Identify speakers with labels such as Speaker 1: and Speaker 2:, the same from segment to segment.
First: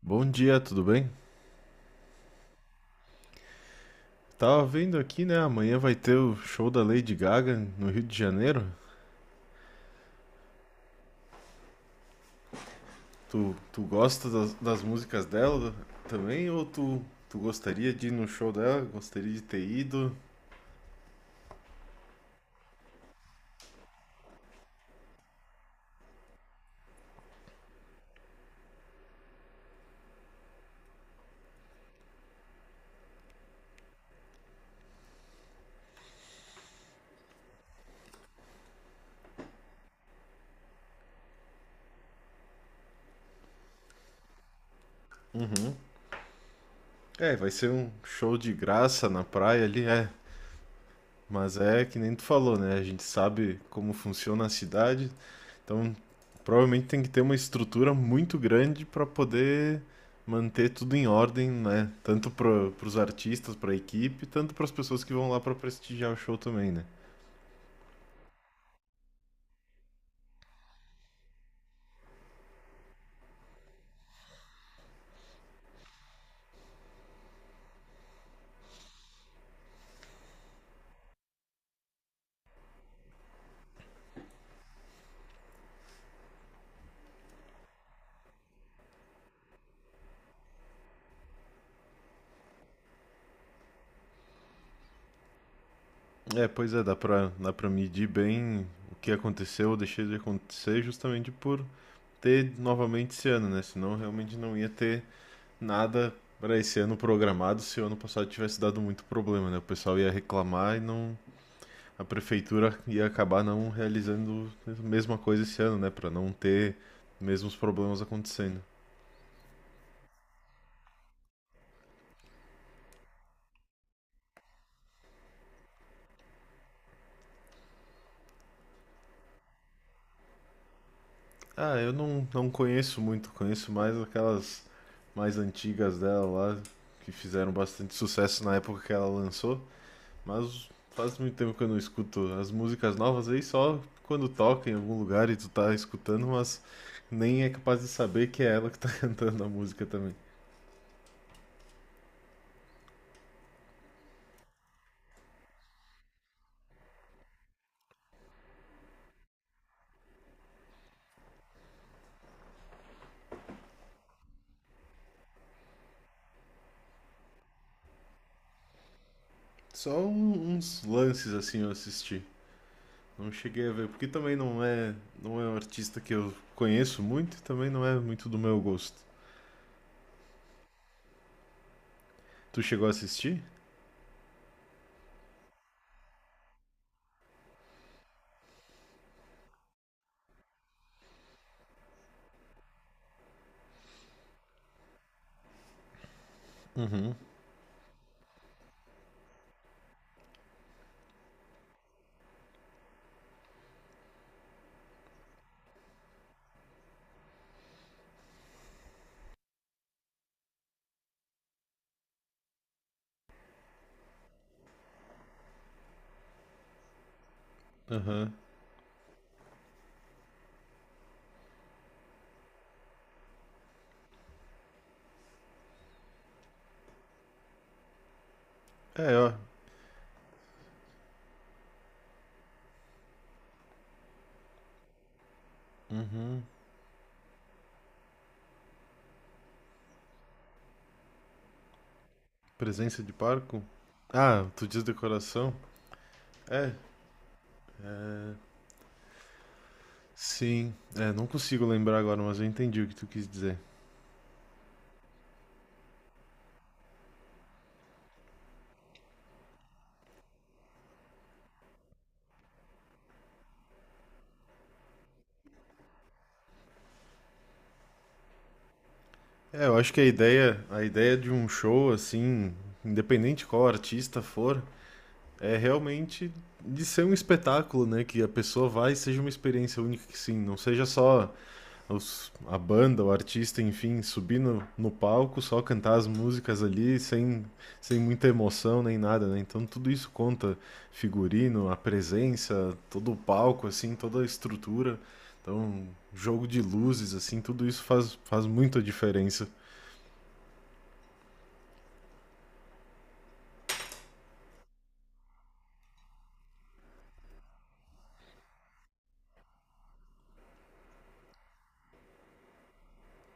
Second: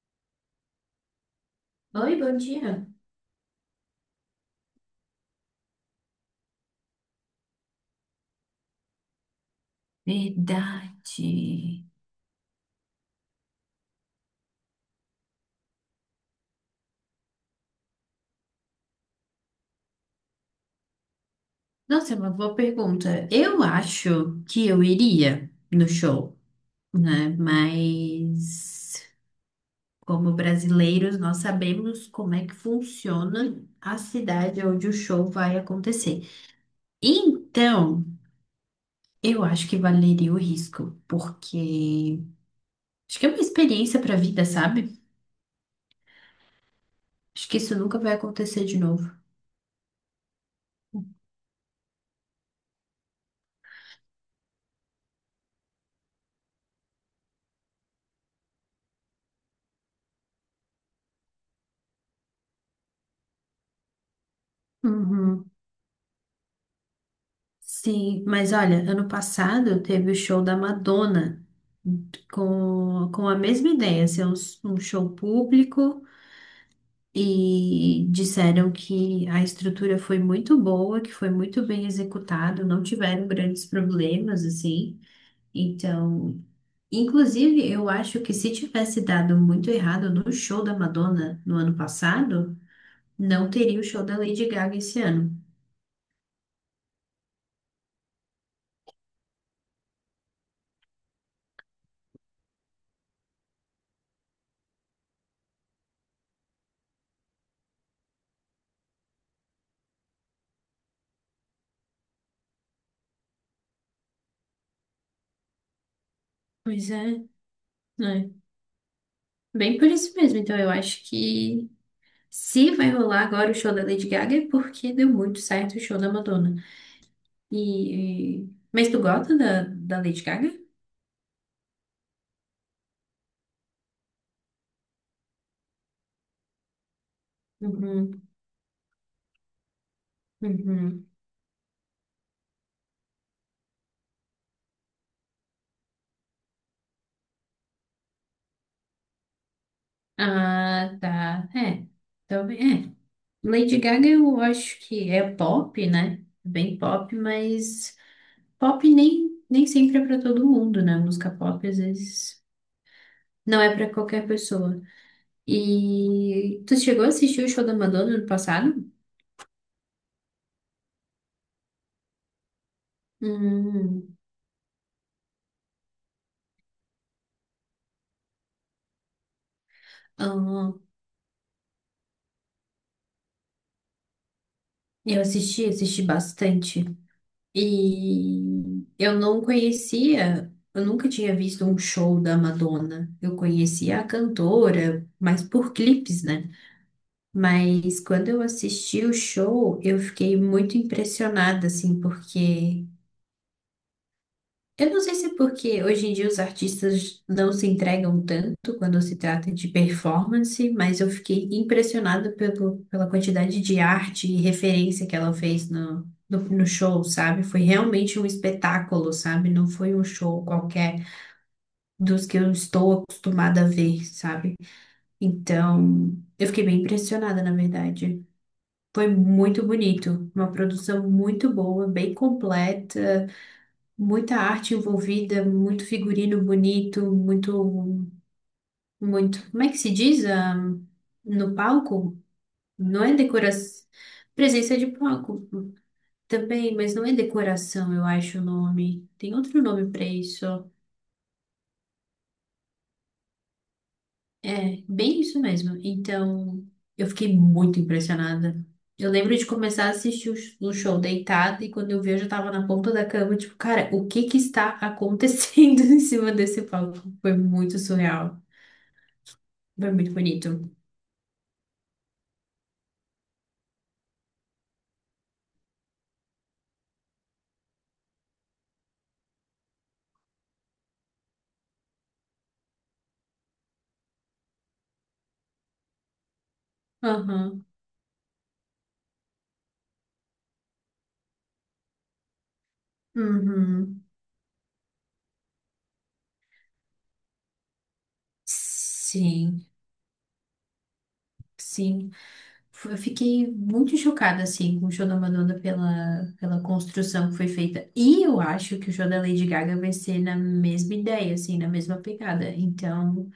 Speaker 1: Bom dia, tudo bem?
Speaker 2: Oi, bom dia.
Speaker 1: Tava vendo aqui, né? Amanhã vai ter o show da Lady Gaga no Rio de Janeiro.
Speaker 2: Verdade.
Speaker 1: Tu gosta das músicas dela também? Ou tu gostaria de ir no show dela? Gostaria de ter ido?
Speaker 2: Nossa, é uma boa pergunta. Eu acho que eu iria no show, né? Mas como brasileiros, nós sabemos como é que funciona a cidade onde o show vai acontecer. Então, eu acho que valeria o risco, porque acho que é uma experiência para a vida, sabe?
Speaker 1: É,
Speaker 2: Acho
Speaker 1: vai
Speaker 2: que
Speaker 1: ser
Speaker 2: isso
Speaker 1: um
Speaker 2: nunca vai
Speaker 1: show de
Speaker 2: acontecer de
Speaker 1: graça
Speaker 2: novo.
Speaker 1: na praia ali, é. Mas é que nem tu falou, né? A gente sabe como funciona a cidade, então provavelmente tem que ter uma estrutura muito grande para poder manter tudo em ordem, né? Tanto para os artistas, para a equipe, tanto para as pessoas que vão lá
Speaker 2: Uhum.
Speaker 1: para prestigiar o show também, né?
Speaker 2: Sim, mas olha, ano passado teve o show da Madonna com a mesma ideia, ser um show público e disseram que a estrutura foi muito boa, que foi muito bem executado, não tiveram grandes problemas assim. Então, inclusive, eu acho que se tivesse dado muito errado no show da Madonna no ano passado, não teria o show da Lady Gaga esse ano.
Speaker 1: É, pois é, dá para medir bem o que aconteceu ou deixou de acontecer justamente por ter novamente esse ano, né? Senão realmente não ia ter nada para esse ano programado se o ano passado tivesse dado muito problema, né? O pessoal ia reclamar e não, a prefeitura ia acabar não realizando a mesma coisa esse ano, né, para não ter
Speaker 2: Pois é,
Speaker 1: mesmos problemas
Speaker 2: né?
Speaker 1: acontecendo.
Speaker 2: Bem por isso mesmo. Então, eu acho que se vai rolar agora o show da Lady Gaga é porque deu muito certo o show da Madonna. Mas tu gosta da Lady Gaga?
Speaker 1: Ah, eu não conheço muito, conheço mais aquelas mais antigas dela lá que fizeram bastante
Speaker 2: Uhum,
Speaker 1: sucesso na época que ela lançou. Mas
Speaker 2: uhum.
Speaker 1: faz muito tempo que eu não escuto as músicas novas aí, só quando toca em algum lugar e tu tá escutando, mas nem é capaz de saber que é ela que tá cantando a música também.
Speaker 2: Ah, tá. É. Talvez. É. Lady Gaga eu acho que é pop, né? Bem pop, mas pop nem sempre é pra todo mundo, né? Música pop às vezes não é pra qualquer pessoa. E tu chegou a assistir o show da Madonna no passado?
Speaker 1: Só uns lances assim eu assisti. Não cheguei a ver, porque
Speaker 2: Hum.
Speaker 1: também não é um artista que eu conheço muito e também não é muito do meu gosto.
Speaker 2: Ah.
Speaker 1: Tu chegou a assistir?
Speaker 2: Eu assisti, assisti bastante. E eu não conhecia, eu nunca tinha visto um show da Madonna. Eu conhecia a cantora, mas por clipes, né? Mas quando eu assisti o show, eu fiquei muito impressionada, assim, porque eu não sei se é porque hoje em dia os artistas não se entregam tanto quando se trata de performance, mas eu fiquei impressionada pelo, pela, quantidade de arte e referência que ela fez no show, sabe? Foi realmente um
Speaker 1: Aham.
Speaker 2: espetáculo, sabe? Não foi um show qualquer dos que eu estou acostumada a ver, sabe? Então, eu fiquei bem impressionada, na verdade.
Speaker 1: É,
Speaker 2: Foi
Speaker 1: ó,
Speaker 2: muito bonito, uma produção muito boa, bem completa. Muita arte envolvida, muito figurino bonito, muito, muito. Como é que se diz? Ah, no palco?
Speaker 1: presença
Speaker 2: Não
Speaker 1: de
Speaker 2: é
Speaker 1: Parco.
Speaker 2: decoração.
Speaker 1: Ah, tu
Speaker 2: Presença
Speaker 1: diz
Speaker 2: de palco
Speaker 1: decoração? É,
Speaker 2: também, mas não é decoração, eu acho o nome. Tem outro nome para isso.
Speaker 1: sim. É, não consigo lembrar agora, mas eu entendi o que tu quis dizer.
Speaker 2: É, bem isso mesmo. Então, eu fiquei muito impressionada. Eu lembro de começar a assistir o o show deitada e quando eu vi, eu já tava na ponta da cama, tipo, cara, o que que está acontecendo em cima desse palco? Foi muito surreal.
Speaker 1: É, eu acho
Speaker 2: Foi
Speaker 1: que a
Speaker 2: muito
Speaker 1: ideia,
Speaker 2: bonito.
Speaker 1: a ideia de um show assim, independente qual artista for, é realmente de ser um espetáculo, né? Que a pessoa vai e seja uma experiência única, que sim, não seja só a banda, o artista, enfim, subir no palco, só cantar as músicas ali, sem,
Speaker 2: Aham.
Speaker 1: sem muita emoção nem nada, né? Então tudo isso conta, figurino, a presença, todo o palco, assim,
Speaker 2: Uhum.
Speaker 1: toda a estrutura, então jogo de luzes, assim, tudo isso faz, faz muita diferença.
Speaker 2: Sim, sim. F- Eu fiquei muito chocada, assim, com o show da Madonna pela, construção que foi feita. E eu acho que o show da Lady Gaga vai ser na mesma ideia, assim, na mesma pegada. Então.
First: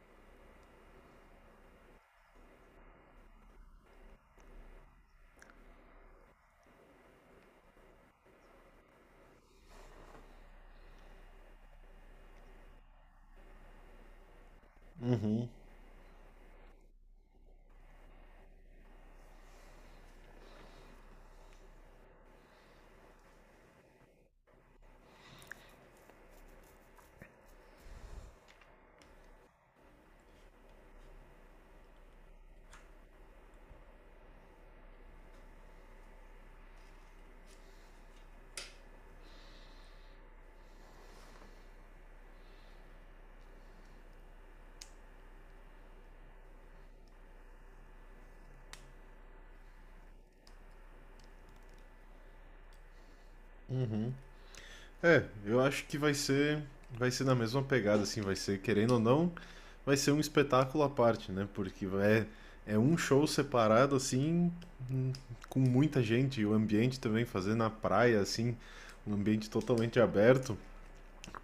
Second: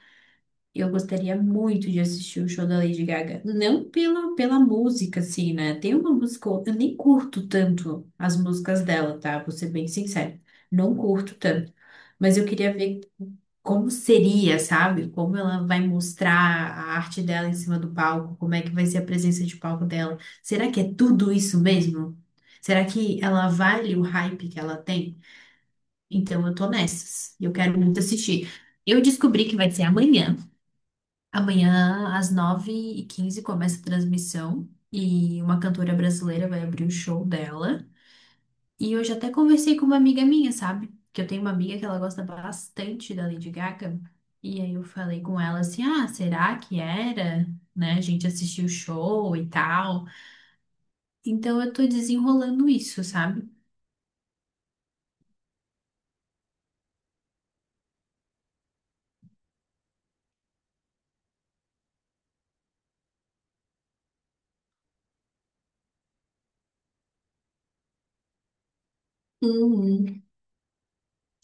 Speaker 2: Eu gostaria muito de assistir o show da Lady Gaga. Não pela música, assim, né? Tem uma música, ou outra- eu nem curto tanto as músicas dela, tá? Vou ser bem sincera. Não curto tanto. Mas eu queria ver como seria, sabe? Como ela vai mostrar a arte dela em cima do palco, como é que vai ser a presença de palco dela. Será que é tudo isso mesmo? Será que ela vale o hype que ela tem? Então eu tô nessas. E eu quero muito assistir. Eu descobri que vai ser amanhã. Amanhã, às 9:15 começa a transmissão e uma cantora brasileira vai abrir o show dela. E eu já até conversei com uma amiga minha, sabe? Que eu tenho uma amiga que ela gosta bastante da Lady Gaga. E aí eu falei com ela assim: ah, será que era? Né? A gente assistiu o show e tal. Então eu tô desenrolando isso, sabe?
Speaker 1: Uhum. É, eu acho que vai ser na mesma pegada, assim, vai ser, querendo ou não, vai ser um espetáculo à parte, né? É um show separado, assim, hum, com muita gente, e o ambiente também, fazer na praia, assim, um ambiente totalmente
Speaker 2: Uhum.
Speaker 1: aberto.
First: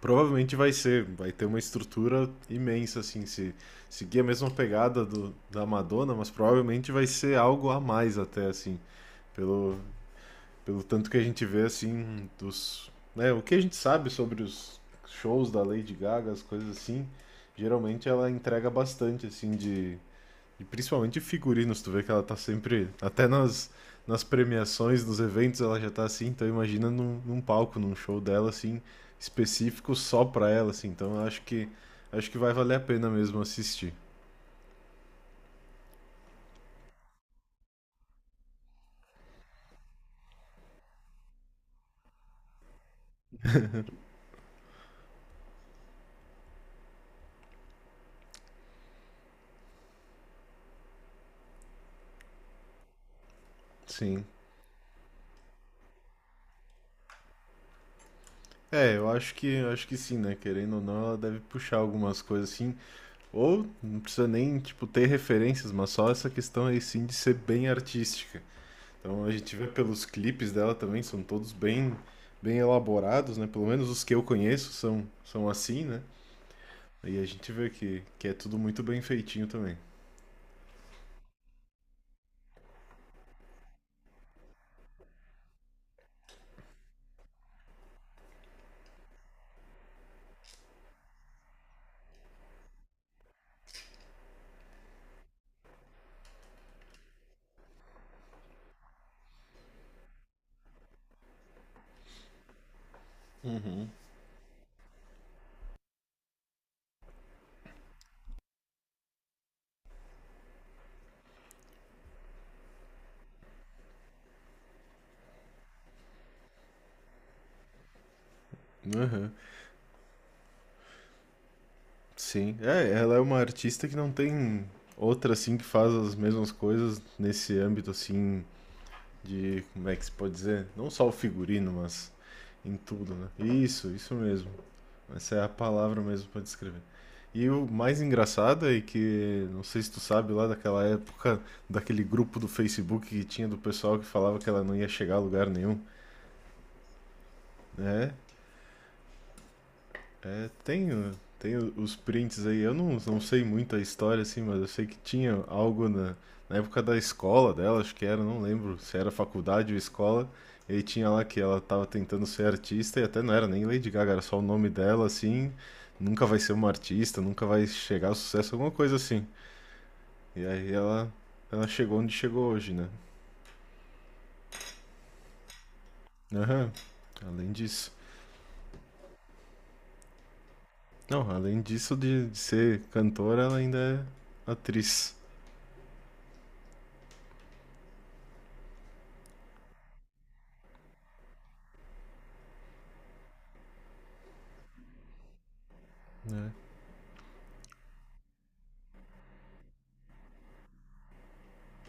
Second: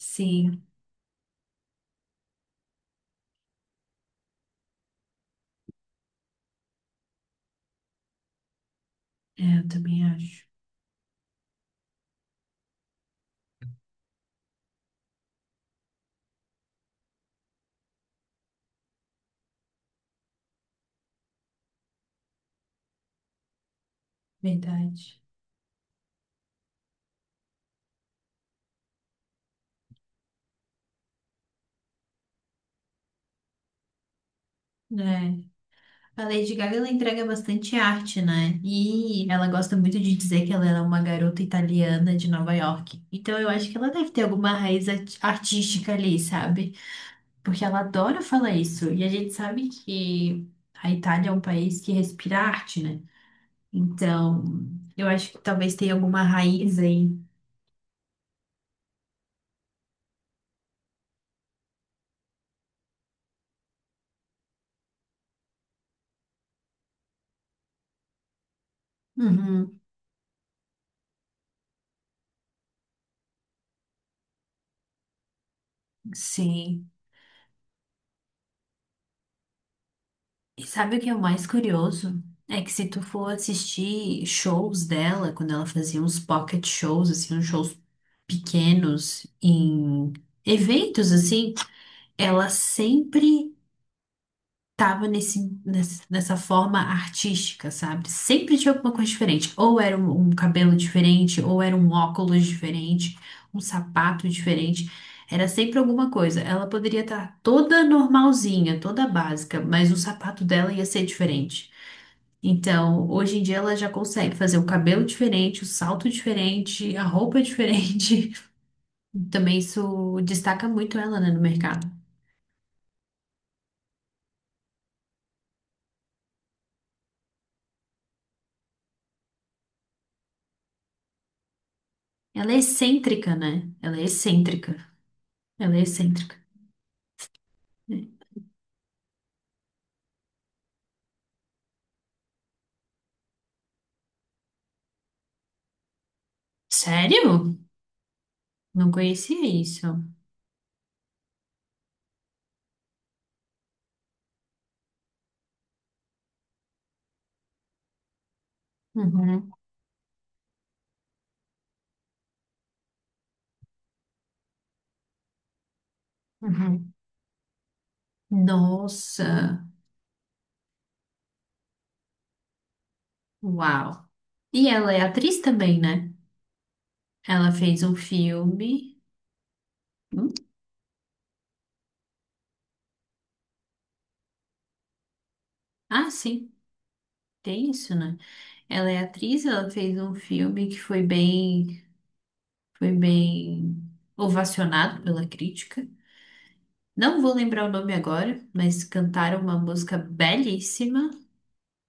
Speaker 1: Provavelmente vai ser, vai ter uma estrutura imensa, assim, se seguir a mesma pegada da Madonna, mas provavelmente vai ser algo a mais até, assim,
Speaker 2: é, eu
Speaker 1: pelo,
Speaker 2: também acho.
Speaker 1: pelo tanto que a gente vê, assim, dos. Né, o que a gente sabe sobre os shows da Lady Gaga, as coisas assim, geralmente ela entrega bastante, assim, de. E principalmente figurinos, tu vê que ela tá sempre. Até nas premiações, nos
Speaker 2: Verdade.
Speaker 1: eventos, ela já tá assim, então imagina num palco, num show dela, assim, específico só pra ela, assim. Então eu acho que. Acho que vai valer a pena mesmo assistir.
Speaker 2: É. A Lady Gaga, ela entrega bastante arte, né? E ela gosta muito de dizer que ela era uma garota italiana de Nova York. Então eu acho que ela deve ter alguma raiz artística ali, sabe? Porque ela adora falar isso. E a gente sabe que a Itália é um país que respira arte, né?
Speaker 1: Sim.
Speaker 2: Então eu acho que talvez tenha alguma raiz aí.
Speaker 1: É, eu acho que sim, né? Querendo ou não, ela deve puxar algumas coisas assim. Ou não precisa nem, tipo, ter referências, mas só essa questão aí sim de ser bem artística. Então a gente vê
Speaker 2: Uhum,
Speaker 1: pelos clipes dela também, são todos bem elaborados, né? Pelo menos os que eu conheço são assim, né?
Speaker 2: sim.
Speaker 1: E a gente vê que é tudo muito bem feitinho também.
Speaker 2: E sabe o que é o mais curioso? É que se tu for assistir shows dela, quando ela fazia uns pocket shows, assim, uns shows pequenos em eventos, assim, ela sempre tava nesse, nessa forma artística, sabe? Sempre tinha alguma coisa diferente. Ou era um cabelo diferente, ou era um óculos diferente, um sapato diferente. Era sempre alguma coisa. Ela poderia estar toda normalzinha, toda básica, mas o sapato dela ia ser diferente. Então, hoje em dia ela já consegue fazer o cabelo diferente, o salto diferente, a roupa é diferente.
Speaker 1: Aham.
Speaker 2: Também isso destaca muito ela, né, no mercado.
Speaker 1: Sim. É, ela é uma artista que não tem outra assim que faz as mesmas coisas nesse âmbito assim de, como é que se pode dizer? Não só o figurino, mas
Speaker 2: Ela é
Speaker 1: em tudo, né?
Speaker 2: excêntrica, né?
Speaker 1: Isso,
Speaker 2: Ela é
Speaker 1: isso mesmo.
Speaker 2: excêntrica.
Speaker 1: Essa é a
Speaker 2: Ela é
Speaker 1: palavra mesmo
Speaker 2: excêntrica.
Speaker 1: pra descrever. E o mais engraçado é que, não sei se tu sabe, lá daquela época, daquele grupo do Facebook que tinha do pessoal que falava que ela não ia chegar a lugar nenhum,
Speaker 2: Sério?
Speaker 1: né?
Speaker 2: Não conhecia isso.
Speaker 1: É, tem, tem os prints aí. Eu não sei muito a história, assim, mas eu sei que tinha algo na, na época da escola dela, acho que era, não lembro se era
Speaker 2: Uhum,
Speaker 1: faculdade ou escola. E aí tinha lá que ela tava tentando ser artista e até não era nem Lady Gaga, era só o nome dela, assim. Nunca vai ser uma
Speaker 2: uhum.
Speaker 1: artista, nunca vai chegar ao sucesso, alguma coisa assim.
Speaker 2: Nossa,
Speaker 1: E aí ela, ela chegou onde chegou hoje, né?
Speaker 2: uau. E ela é atriz também, né?
Speaker 1: Aham, além
Speaker 2: Ela fez
Speaker 1: disso.
Speaker 2: um filme. Hum?
Speaker 1: Não, além disso de ser cantora, ela ainda é atriz.
Speaker 2: Ah, sim, tem isso, né? Ela é atriz, ela fez um filme que foi bem. Foi bem ovacionado pela crítica.
Speaker 1: Né?
Speaker 2: Não vou lembrar o nome agora, mas cantaram uma música belíssima,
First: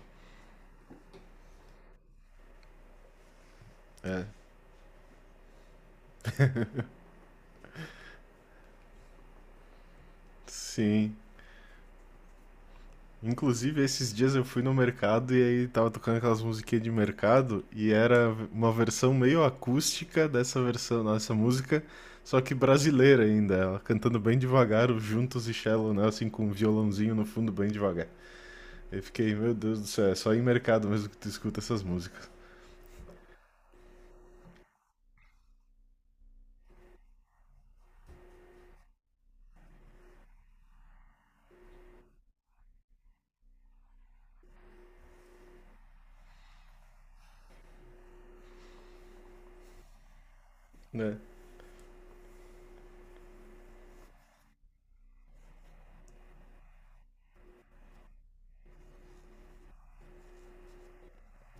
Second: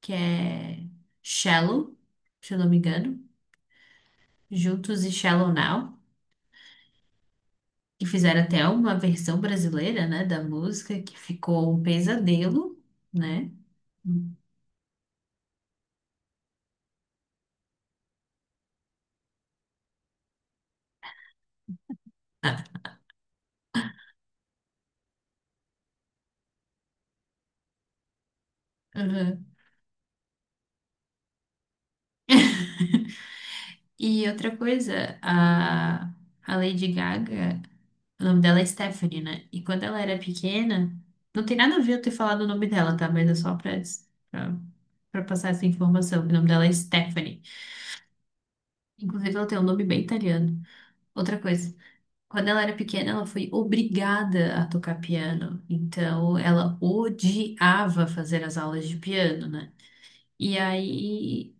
Speaker 2: que é Shallow, se eu não me engano,
Speaker 1: É,
Speaker 2: Juntos e Shallow Now, que fizeram até uma versão brasileira, né, da música,
Speaker 1: sim.
Speaker 2: que ficou um pesadelo, né?
Speaker 1: Inclusive, esses dias
Speaker 2: Uhum.
Speaker 1: eu fui no mercado e aí tava tocando aquelas musiquinhas de mercado e era uma versão meio acústica dessa versão, dessa música, só que brasileira ainda, ela cantando bem devagar, o Juntos e Shallow Now, assim, com um violãozinho no fundo bem devagar. Eu fiquei, meu Deus do céu, é só em mercado mesmo que tu escuta essas músicas,
Speaker 2: E outra coisa, a Lady Gaga. O nome dela é Stephanie, né? E quando ela era pequena, não tem nada a ver eu ter falado o nome dela, tá? Mas é só pra, pra passar essa informação. O nome dela é Stephanie. Inclusive, ela tem um nome bem italiano.
Speaker 1: né?
Speaker 2: Outra coisa, quando ela era pequena, ela foi obrigada a tocar piano. Então, ela odiava fazer as aulas de piano, né? E aí.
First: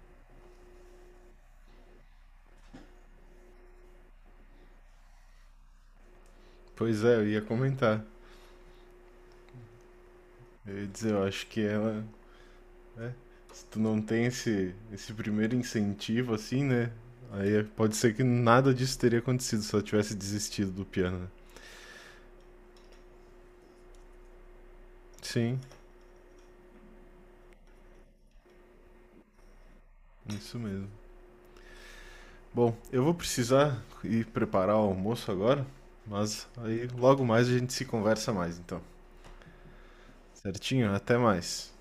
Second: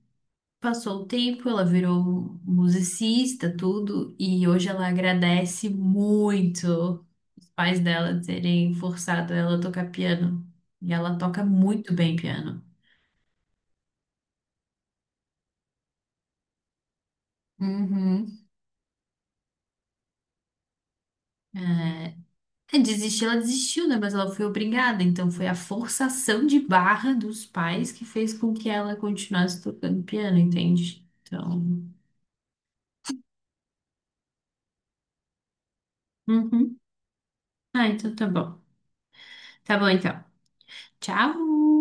Speaker 2: Passou o tempo, ela virou musicista, tudo, e hoje ela agradece
Speaker 1: Pois
Speaker 2: muito
Speaker 1: é, eu ia
Speaker 2: os pais
Speaker 1: comentar.
Speaker 2: dela terem forçado ela a tocar piano.
Speaker 1: Eu ia
Speaker 2: E
Speaker 1: dizer,
Speaker 2: ela
Speaker 1: eu
Speaker 2: toca
Speaker 1: acho que
Speaker 2: muito
Speaker 1: ela
Speaker 2: bem piano.
Speaker 1: É. Se tu não tem esse primeiro incentivo, assim, né? Aí pode ser que
Speaker 2: Uhum.
Speaker 1: nada disso teria acontecido se ela tivesse desistido do piano, né?
Speaker 2: É, desistir, ela desistiu, né? Mas ela foi obrigada, então foi a
Speaker 1: Sim,
Speaker 2: forçação de barra dos pais que fez com que ela continuasse tocando piano,
Speaker 1: isso mesmo.
Speaker 2: entende? Então.
Speaker 1: Bom, eu vou precisar ir preparar o almoço agora, mas
Speaker 2: Uhum.
Speaker 1: aí logo mais a gente se
Speaker 2: Ah, então tá
Speaker 1: conversa mais,
Speaker 2: bom.
Speaker 1: então.
Speaker 2: Tá bom, então.
Speaker 1: Certinho? Até
Speaker 2: Tchau!
Speaker 1: mais.